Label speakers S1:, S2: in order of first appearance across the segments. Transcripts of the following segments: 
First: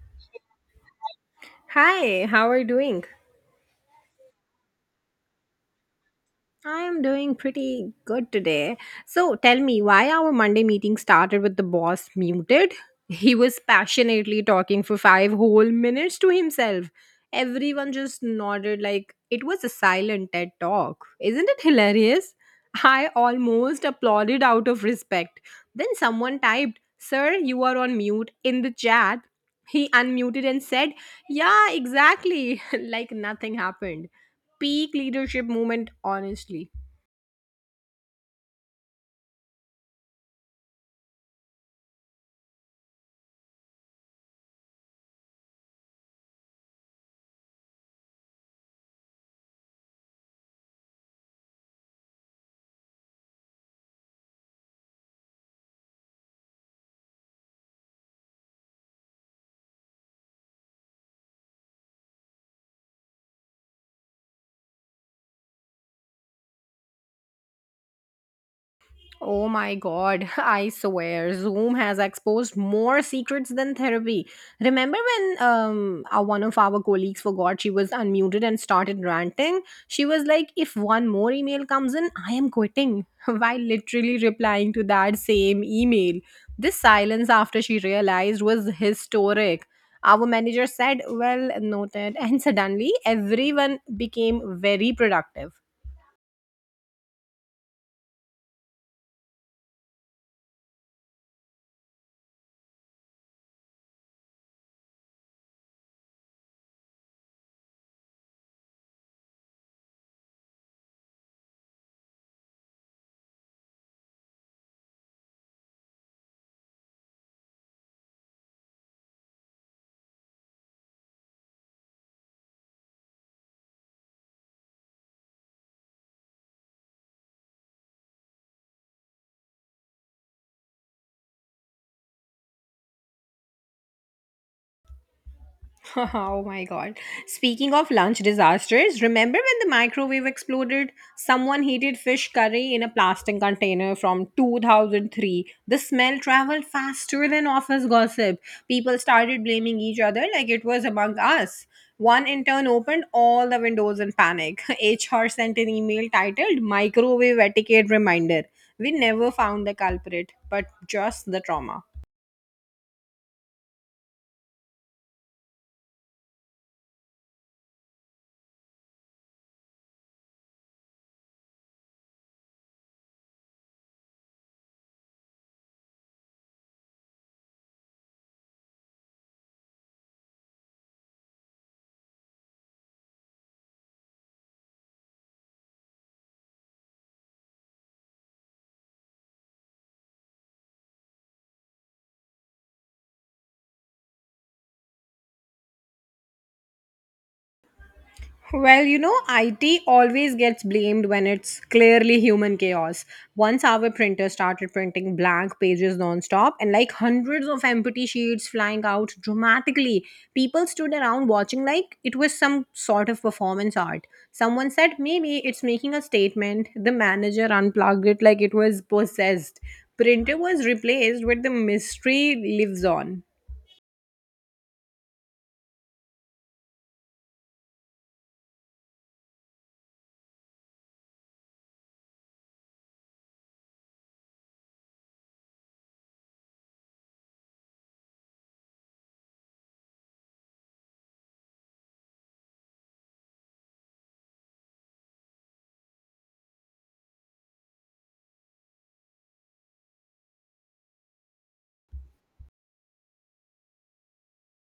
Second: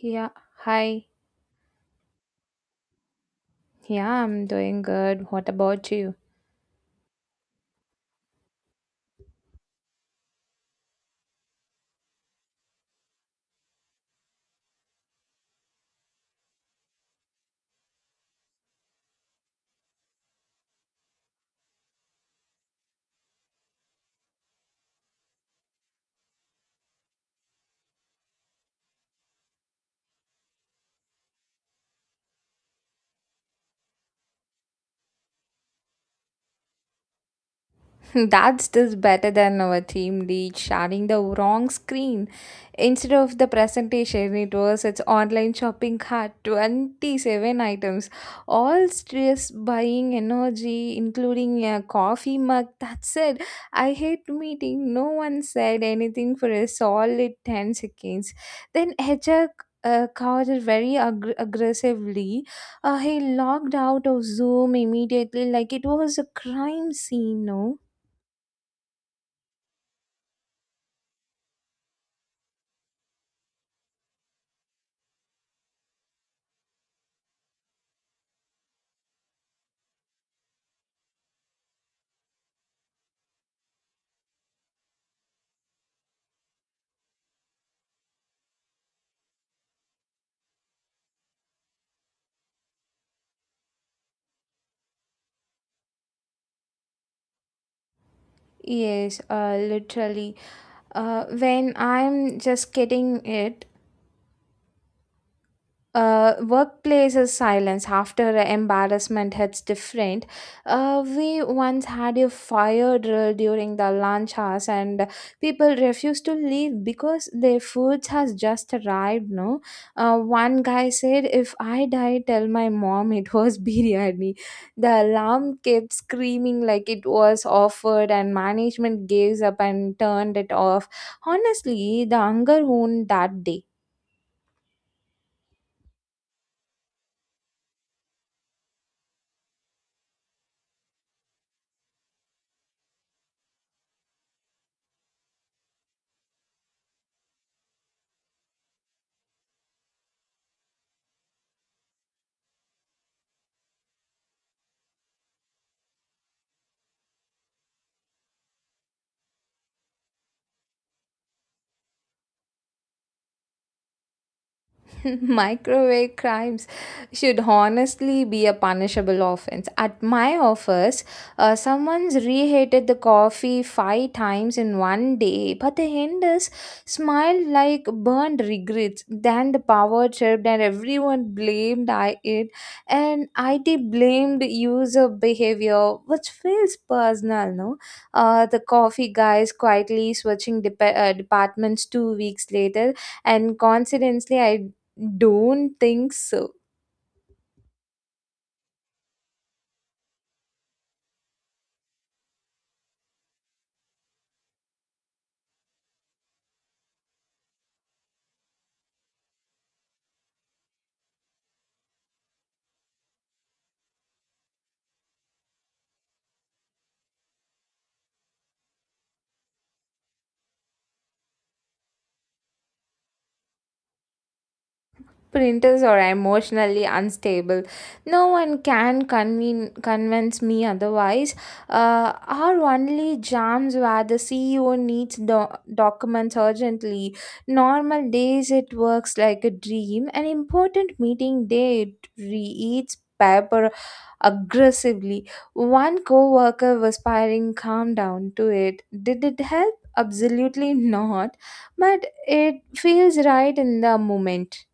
S1: Yeah, hi.
S2: Hi, how are you doing?
S1: Yeah, I'm doing good. What about you?
S2: I am doing pretty good today. So tell me, why our Monday meeting started with the boss muted? He was passionately talking for five whole minutes to himself. Everyone just nodded like it was a silent TED talk. Isn't it hilarious? I almost applauded out of respect. Then someone typed, Sir, you are on mute in the chat. He unmuted and said, Yeah, exactly, like nothing happened. Peak leadership moment, honestly.
S1: That's still better than our team lead sharing the wrong screen. Instead of the presentation, it was its online shopping cart, 27 items, all stress buying energy, including a coffee mug. That's it. I hate meeting. No one said anything for a solid 10 seconds. Then HR called it very aggressively. He logged out of Zoom immediately, like it was a crime scene, no?
S2: Oh my god, I swear, Zoom has exposed more secrets than therapy. Remember when one of our colleagues forgot she was unmuted and started ranting? She was like, If one more email comes in, I am quitting, while literally replying to that same email. This silence after she realized was historic. Our manager said, Well noted, and suddenly everyone became very productive.
S1: Yes, literally. When I'm just getting it, workplaces silence after embarrassment hits different. We once had a fire drill during the lunch hours, and people refused to leave because their foods has just arrived. No, one guy said, "If I die, tell my mom it was biryani." The alarm kept screaming like it was offered, and management gave up and turned it off. Honestly, the hunger won that day.
S2: Oh my god. Speaking of lunch disasters, remember when the microwave exploded? Someone heated fish curry in a plastic container from 2003. The smell traveled faster than office gossip. People started blaming each other like it was among us. One intern opened all the windows in panic. HR sent an email titled Microwave Etiquette Reminder. We never found the culprit, but just the trauma.
S1: Microwave crimes should honestly be a punishable offense. At my office, someone's reheated the coffee five times in one day, but the end smiled like burned regrets. Then the power tripped, and everyone blamed I it, and IT blamed user behavior, which feels personal, no? The coffee guys quietly switching departments two weeks later and coincidentally I don't think so.
S2: Well, you know, IT always gets blamed when it's clearly human chaos. Once our printer started printing blank pages nonstop, and like hundreds of empty sheets flying out dramatically, people stood around watching like it was some sort of performance art. Someone said maybe it's making a statement. The manager unplugged it like it was possessed. Printer was replaced, but the mystery lives on.
S1: Printers are emotionally unstable. No one can convince me otherwise. Are only jams where the CEO needs documents urgently. Normal days it works like a dream. An important meeting day it reads paper aggressively. One coworker was firing calm down to it. Did it help? Absolutely not. But it feels right in the moment.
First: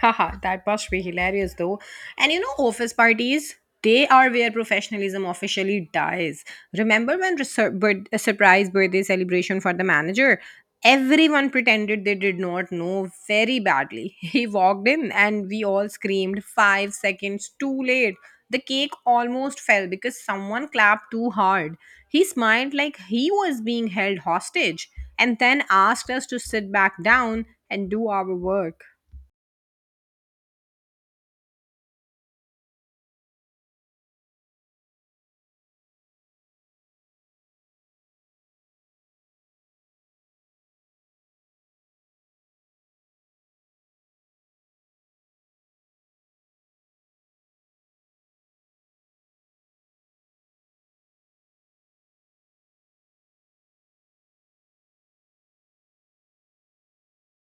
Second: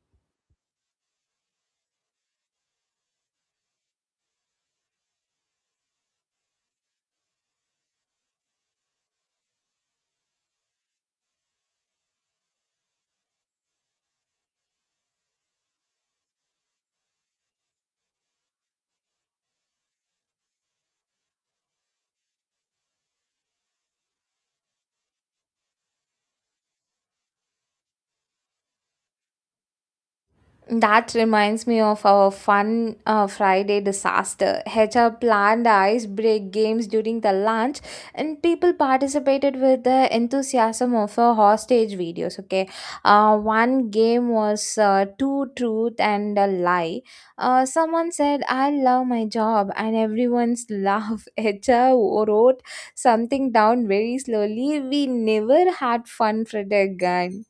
S2: Haha, that must be hilarious though. And you know, office parties, they are where professionalism officially dies. Remember when a surprise birthday celebration for the manager? Everyone pretended they did not know very badly. He walked in and we all screamed 5 seconds too late. The cake almost fell because someone clapped too hard. He smiled like he was being held hostage and then asked us to sit back down and do our work.
S1: That reminds me of our fun Friday disaster. HR planned ice break games during the lunch, and people participated with the enthusiasm of a hostage videos. Okay, one game was two truth and a lie. Someone said, "I love my job," and everyone's laugh. HR wrote something down very slowly. We never had fun, Friday again.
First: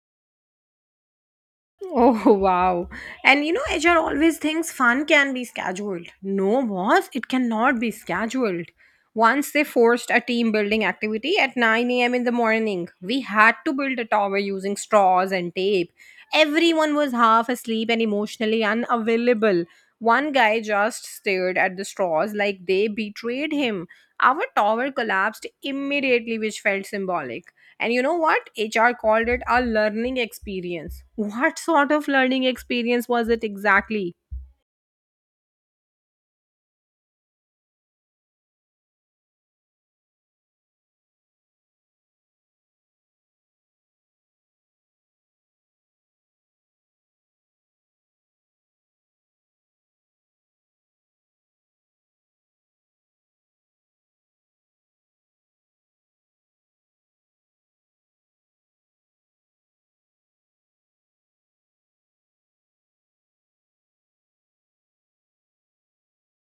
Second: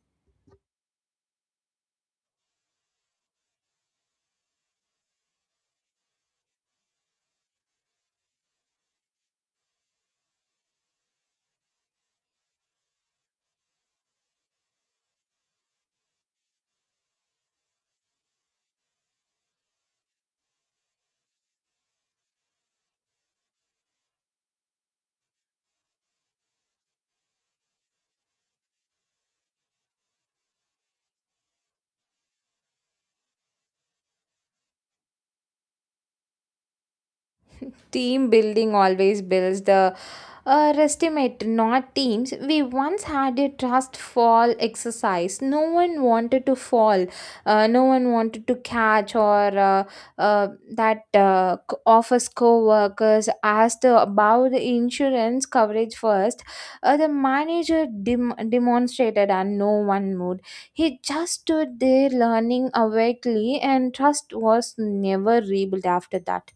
S2: Oh wow. And you know, HR always thinks fun can be scheduled. No, boss, it cannot be scheduled. Once they forced a team building activity at 9 a.m. in the morning, we had to build a tower using straws and tape. Everyone was half asleep and emotionally unavailable. One guy just stared at the straws like they betrayed him. Our tower collapsed immediately, which felt symbolic. And you know what? HR called it a learning experience. What sort of learning experience was it exactly?
S1: Team building always builds the estimate, not teams. We once had a trust fall exercise. No one wanted to fall. No one wanted to catch or uh, that office co-workers asked about the insurance coverage first. The manager demonstrated and no one moved. He just stood there learning awakely and trust was never rebuilt after that.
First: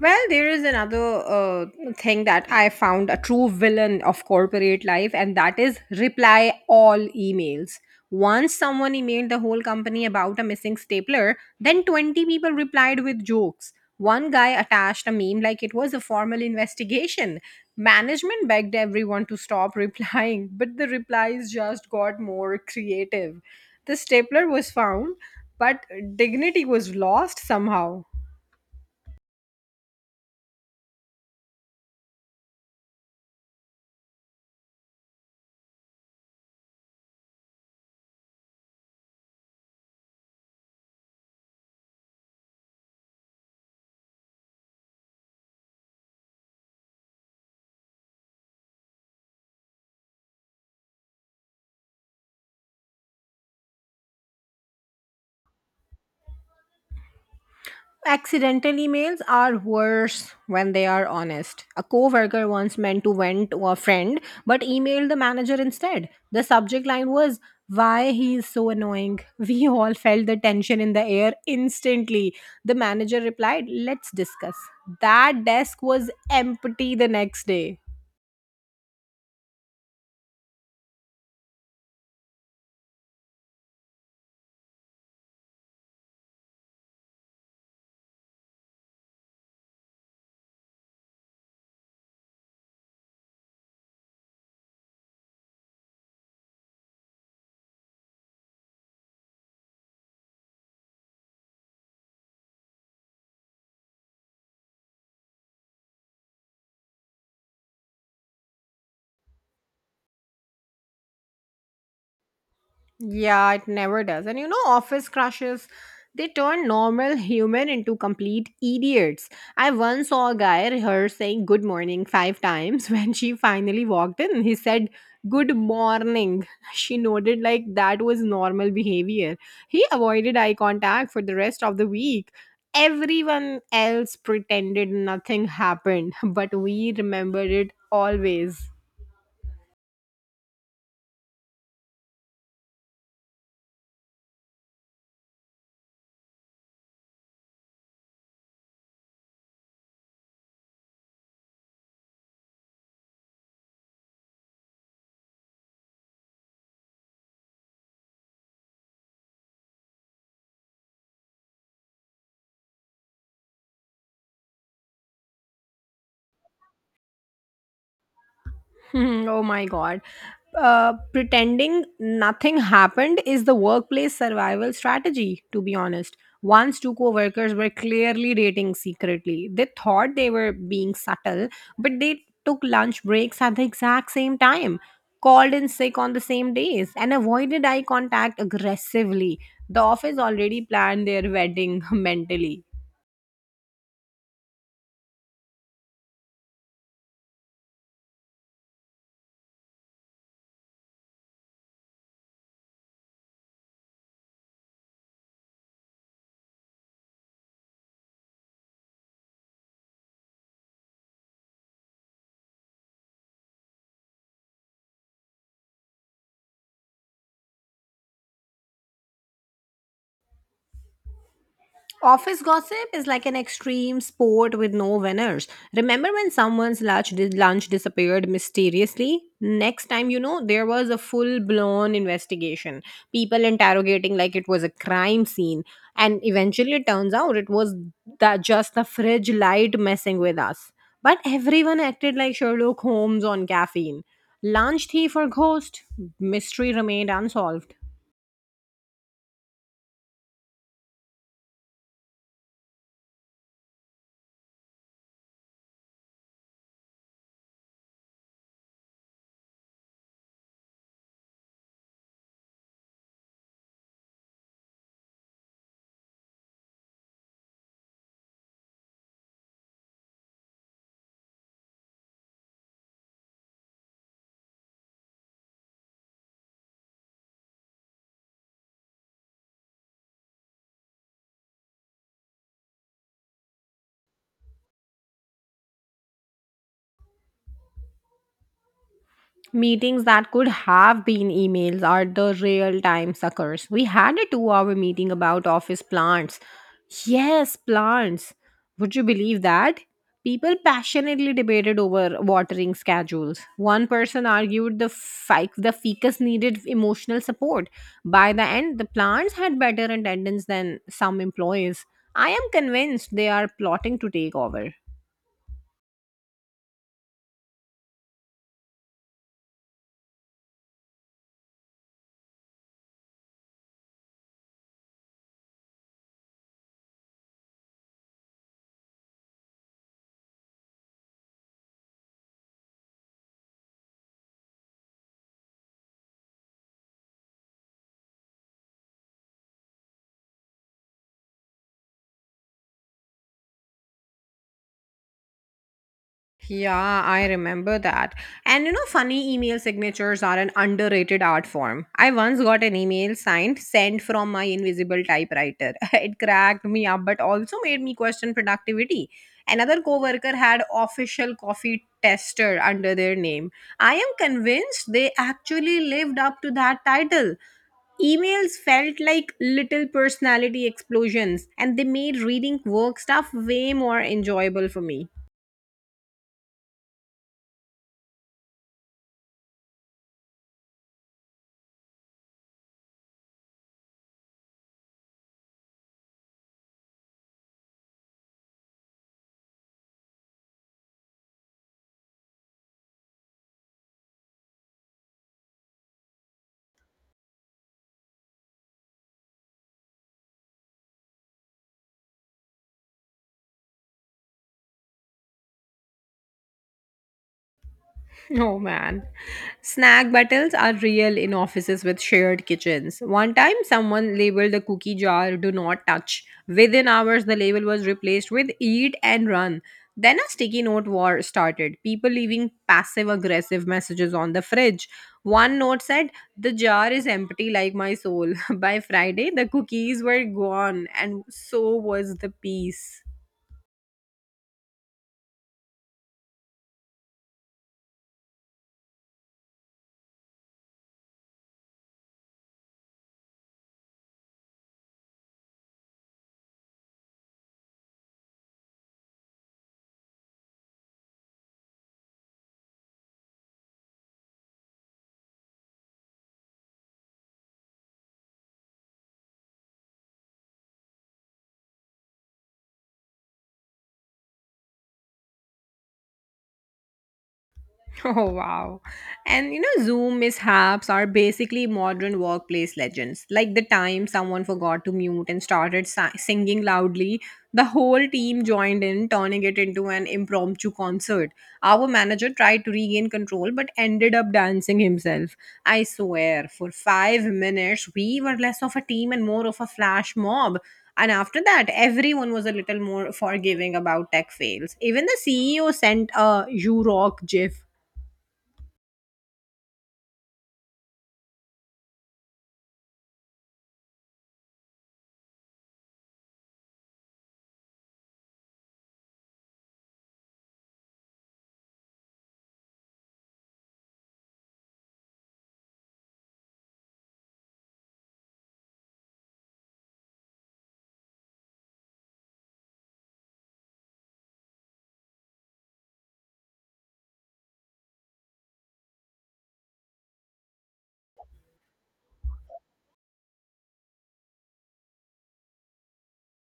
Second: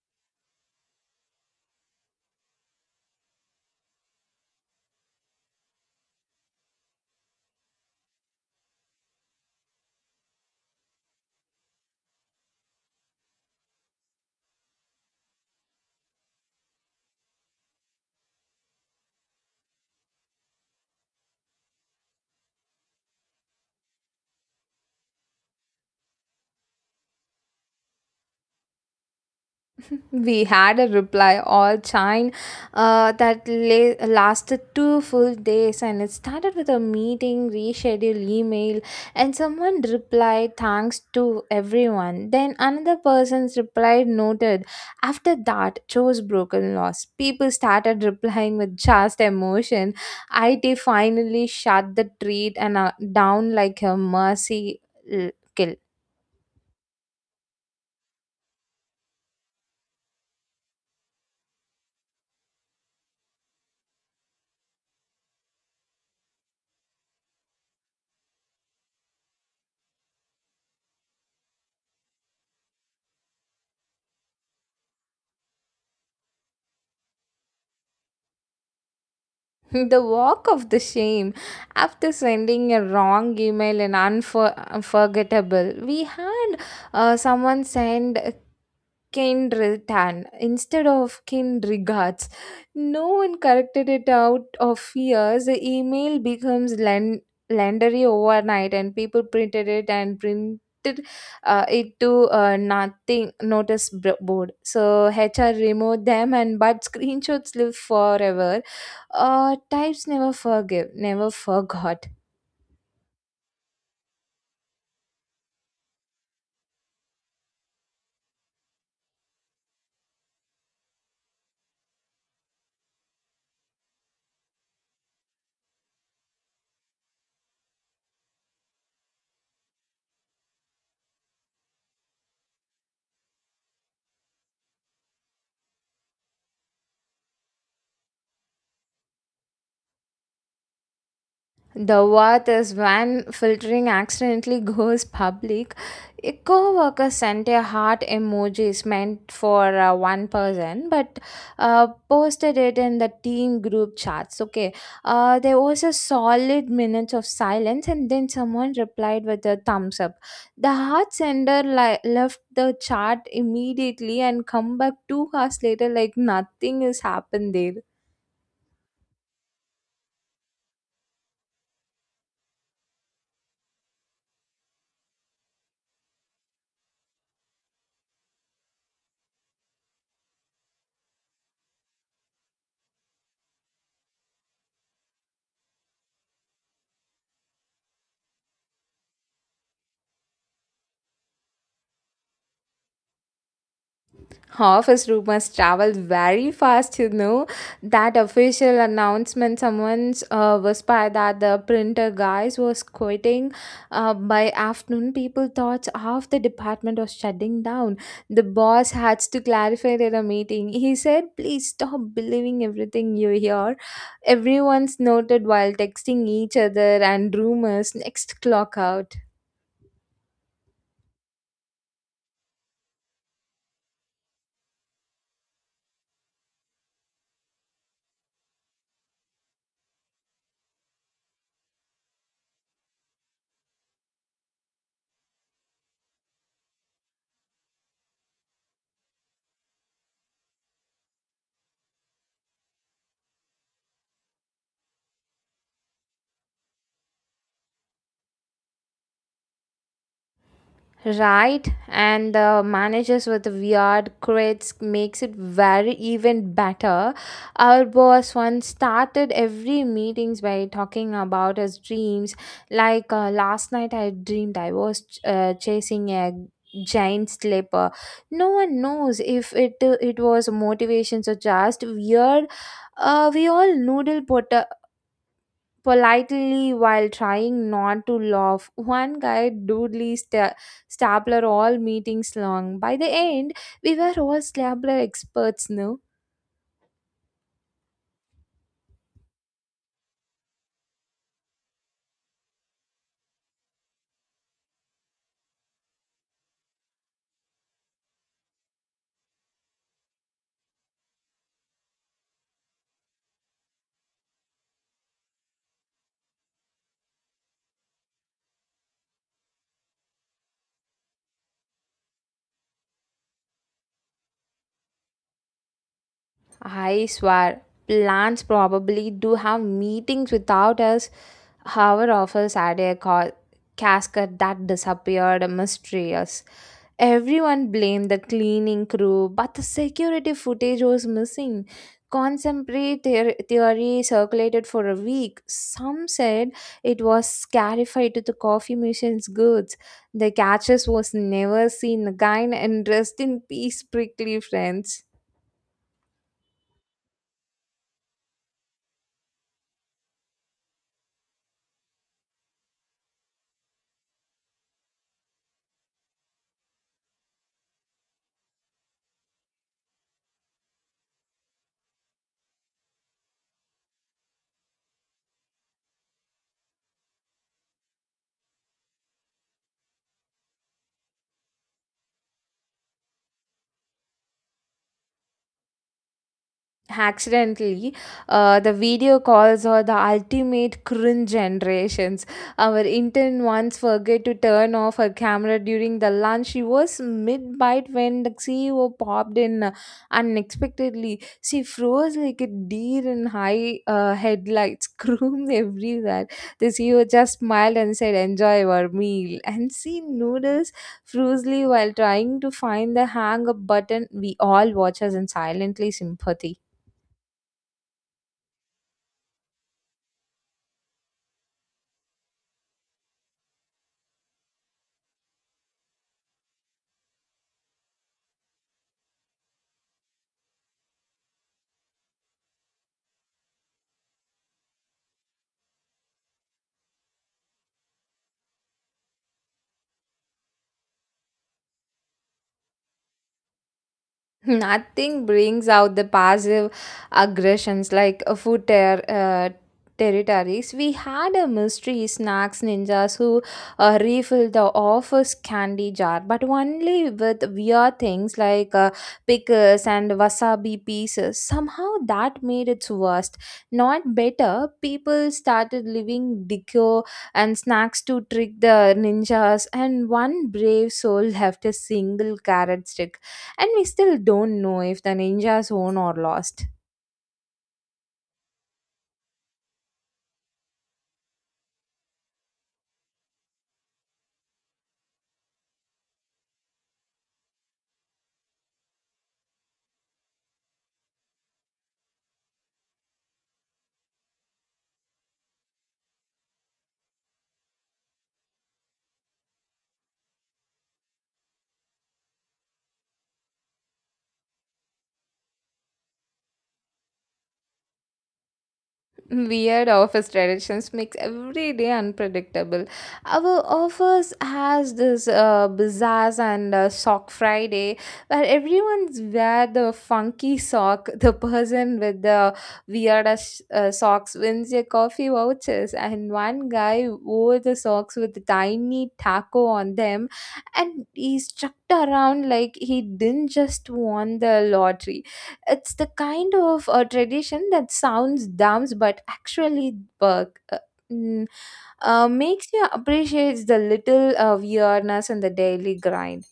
S2: Well, there is another uh, thing that I found a true villain of corporate life, and that is reply all emails. Once someone emailed the whole company about a missing stapler, then 20 people replied with jokes. One guy attached a meme like it was a formal investigation. Management begged everyone to stop replying, but the replies just got more creative. The stapler was found, but dignity was lost somehow.
S1: We had a reply all chain. That lasted two full days and it started with a meeting, reschedule email, and someone replied thanks to everyone. Then another person's reply noted after that chose broken loss. People started replying with just emotion. IT finally shut the tweet and down like a mercy kill.
S2: Accidental emails are worse when they are honest. A coworker once meant to vent to a friend but emailed the manager instead. The subject line was why he is so annoying. We all felt the tension in the air instantly. The manager replied, "Let's discuss." That desk was empty the next day.
S1: The walk of the shame. After sending a wrong email and unforgettable, we had someone send kind return instead of kind regards. No one corrected it out of fears. The email becomes legendary overnight, and people printed it and printed it to nothing notice board. So HR removed them, and but screenshots live forever types never forgive, never forgot.
S2: Yeah, it never does. And you know, office crushes, they turn normal human into complete idiots. I once saw a guy rehearse saying good morning five times. When she finally walked in, he said good morning. She nodded like that was normal behavior. He avoided eye contact for the rest of the week. Everyone else pretended nothing happened, but we remembered it always.
S1: The worth is when filtering accidentally goes public. A co-worker sent a heart emojis meant for one person, but posted it in the team group chats. Okay, there was a solid minutes of silence, and then someone replied with a thumbs up. The heart sender left the chat immediately and come back two hours later like nothing has happened there.
S2: Hmm, oh my god. Pretending nothing happened is the workplace survival strategy, to be honest. Once two co workers were clearly dating secretly. They thought they were being subtle, but they took lunch breaks at the exact same time, called in sick on the same days, and avoided eye contact aggressively. The office already planned their wedding mentally.
S1: Office rumors travel very fast, you know. That official announcement someone's whispered that the printer guys was quitting. By afternoon, people thought half the department was shutting down. The boss had to clarify at a meeting. He said, "Please stop believing everything you hear." Everyone's noted while texting each other and rumors next clock out.
S2: Office gossip is like an extreme sport with no winners. Remember when someone's lunch disappeared mysteriously? Next time, you know, there was a full blown investigation. People interrogating like it was a crime scene. And eventually, it turns out it was that just the fridge light messing with us. But everyone acted like Sherlock Holmes on caffeine. Lunch thief or ghost? Mystery remained unsolved.
S1: Right, and the managers with the weird quirks makes it very even better. Our boss once started every meetings by talking about his dreams. Like last night, I dreamed I was chasing a giant slipper. No one knows if it was motivations or just weird. We all noodle pot politely while trying not to laugh. One guy doodly stapler all meetings long. By the end, we were all stapler experts, no?
S2: Meetings that could have been emails are the real time suckers. We had a 2 hour meeting about office plants. Yes, plants. Would you believe that? People passionately debated over watering schedules. One person argued the ficus needed emotional support. By the end, the plants had better attendance than some employees. I am convinced they are plotting to take over.
S1: I swear, plants probably do have meetings without us. Our office had a casket that disappeared mysterious. Everyone blamed the cleaning crew, but the security footage was missing. Contemporary theory circulated for a week. Some said it was scarified to the coffee machine's goods. The catches was never seen again and rest in peace, prickly friends.
S2: Yeah, I remember that. And you know, funny email signatures are an underrated art form. I once got an email signed sent from my invisible typewriter. It cracked me up, but also made me question productivity. Another coworker had official coffee tester under their name. I am convinced they actually lived up to that title. Emails felt like little personality explosions, and they made reading work stuff way more enjoyable for me.
S1: Accidentally the video calls are the ultimate cringe generations. Our intern once forget to turn off her camera during the lunch. She was mid bite when the CEO popped in unexpectedly. She froze like a deer in high headlights, screamed everywhere. The CEO just smiled and said enjoy your meal, and she noodles froozly while trying to find the hang up button. We all watch us in silently sympathy.
S2: Oh man. Snack battles are real in offices with shared kitchens. One time, someone labeled the cookie jar do not touch. Within hours, the label was replaced with eat and run. Then a sticky note war started. People leaving passive aggressive messages on the fridge. One note said, The jar is empty like my soul. By Friday, the cookies were gone, and so was the peace.
S1: Nothing brings out the passive aggressions like a food territories. We had a mystery snacks ninjas who refill the office candy jar, but only with weird things like pickles and wasabi pieces. Somehow that made it worst. Not better. People started leaving decor and snacks to trick the ninjas, and one brave soul left a single carrot stick and we still don't know if the ninjas won or lost.
S2: Oh wow. And you know, Zoom mishaps are basically modern workplace legends. Like the time someone forgot to mute and started singing loudly, the whole team joined in, turning it into an impromptu concert. Our manager tried to regain control but ended up dancing himself. I swear, for 5 minutes, we were less of a team and more of a flash mob. And after that, everyone was a little more forgiving about tech fails. Even the CEO sent a You Rock GIF.
S1: Weird office traditions makes every day unpredictable. Our office has this bazaars and sock Friday where everyone's wear the funky sock. The person with the weirdest socks wins your coffee vouchers, and one guy wore the socks with a tiny taco on them, and he struck around like he didn't just won the lottery. It's the kind of tradition that sounds dumb but actually work. Mm, Makes you appreciate the little weirdness in the daily grind.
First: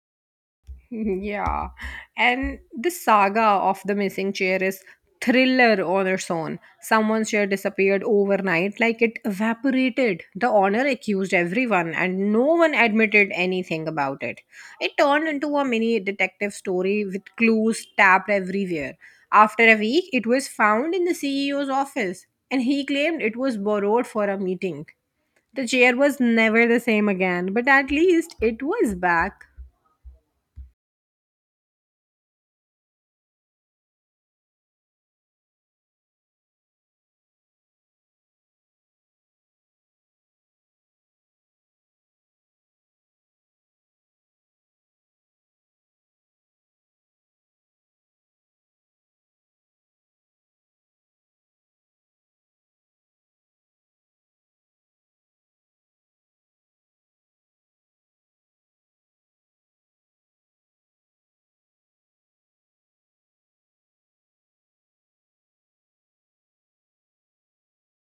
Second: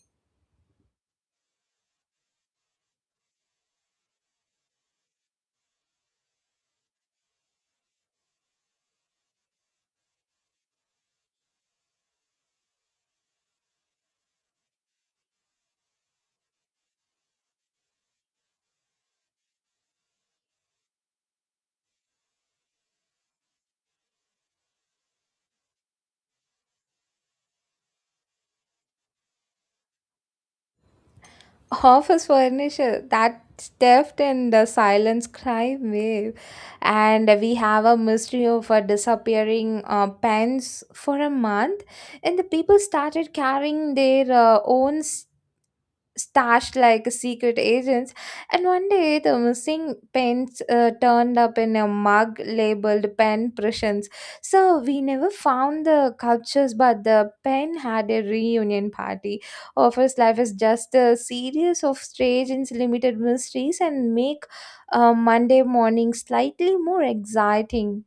S2: Yeah, and the saga of the missing chair is thriller on its own. Someone's chair disappeared overnight, like it evaporated. The owner accused everyone, and no one admitted anything about it. It turned into a mini detective story with clues tapped everywhere. After a week, it was found in the CEO's office, and he claimed it was borrowed for a meeting. The chair was never the same again, but at least it was back.
S1: Office furniture, that theft in the silence crime wave. And we have a mystery of a disappearing pens for a month. And the people started carrying their own stashed like secret agents. And one day, the missing pens turned up in a mug labeled pen pressions. So we never found the cultures, but the pen had a reunion party. Office life is just a series of strange and limited mysteries and make Monday morning slightly more exciting.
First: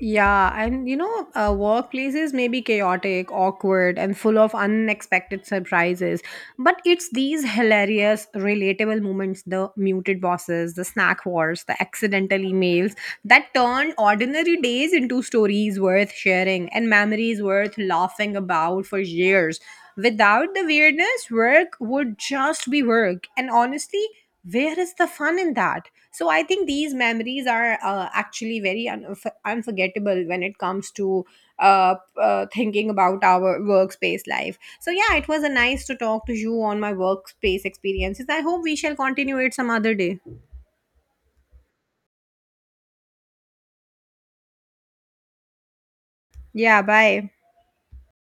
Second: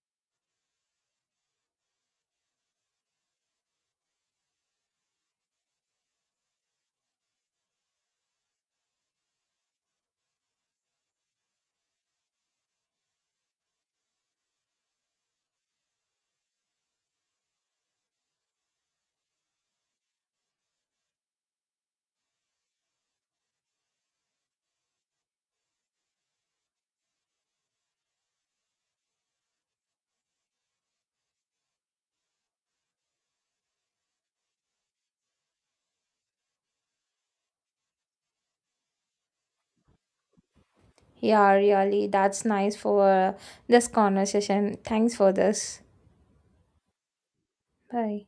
S2: Yeah, and you know, workplaces may be chaotic, awkward, and full of unexpected surprises. But it's these hilarious, relatable moments the muted bosses, the snack wars, the accidental emails that turn ordinary days into stories worth sharing and memories worth laughing about for years. Without the weirdness, work would just be work. And honestly, where is the fun in that? So I think these memories are actually very unforgettable when it comes to uh, thinking about our workspace life. So yeah, it was a nice to talk to you on my workspace experiences. I hope we shall continue it some other day.
S1: Yeah, really, that's nice for this conversation. Thanks for this.
S2: Yeah, bye.
S1: Bye.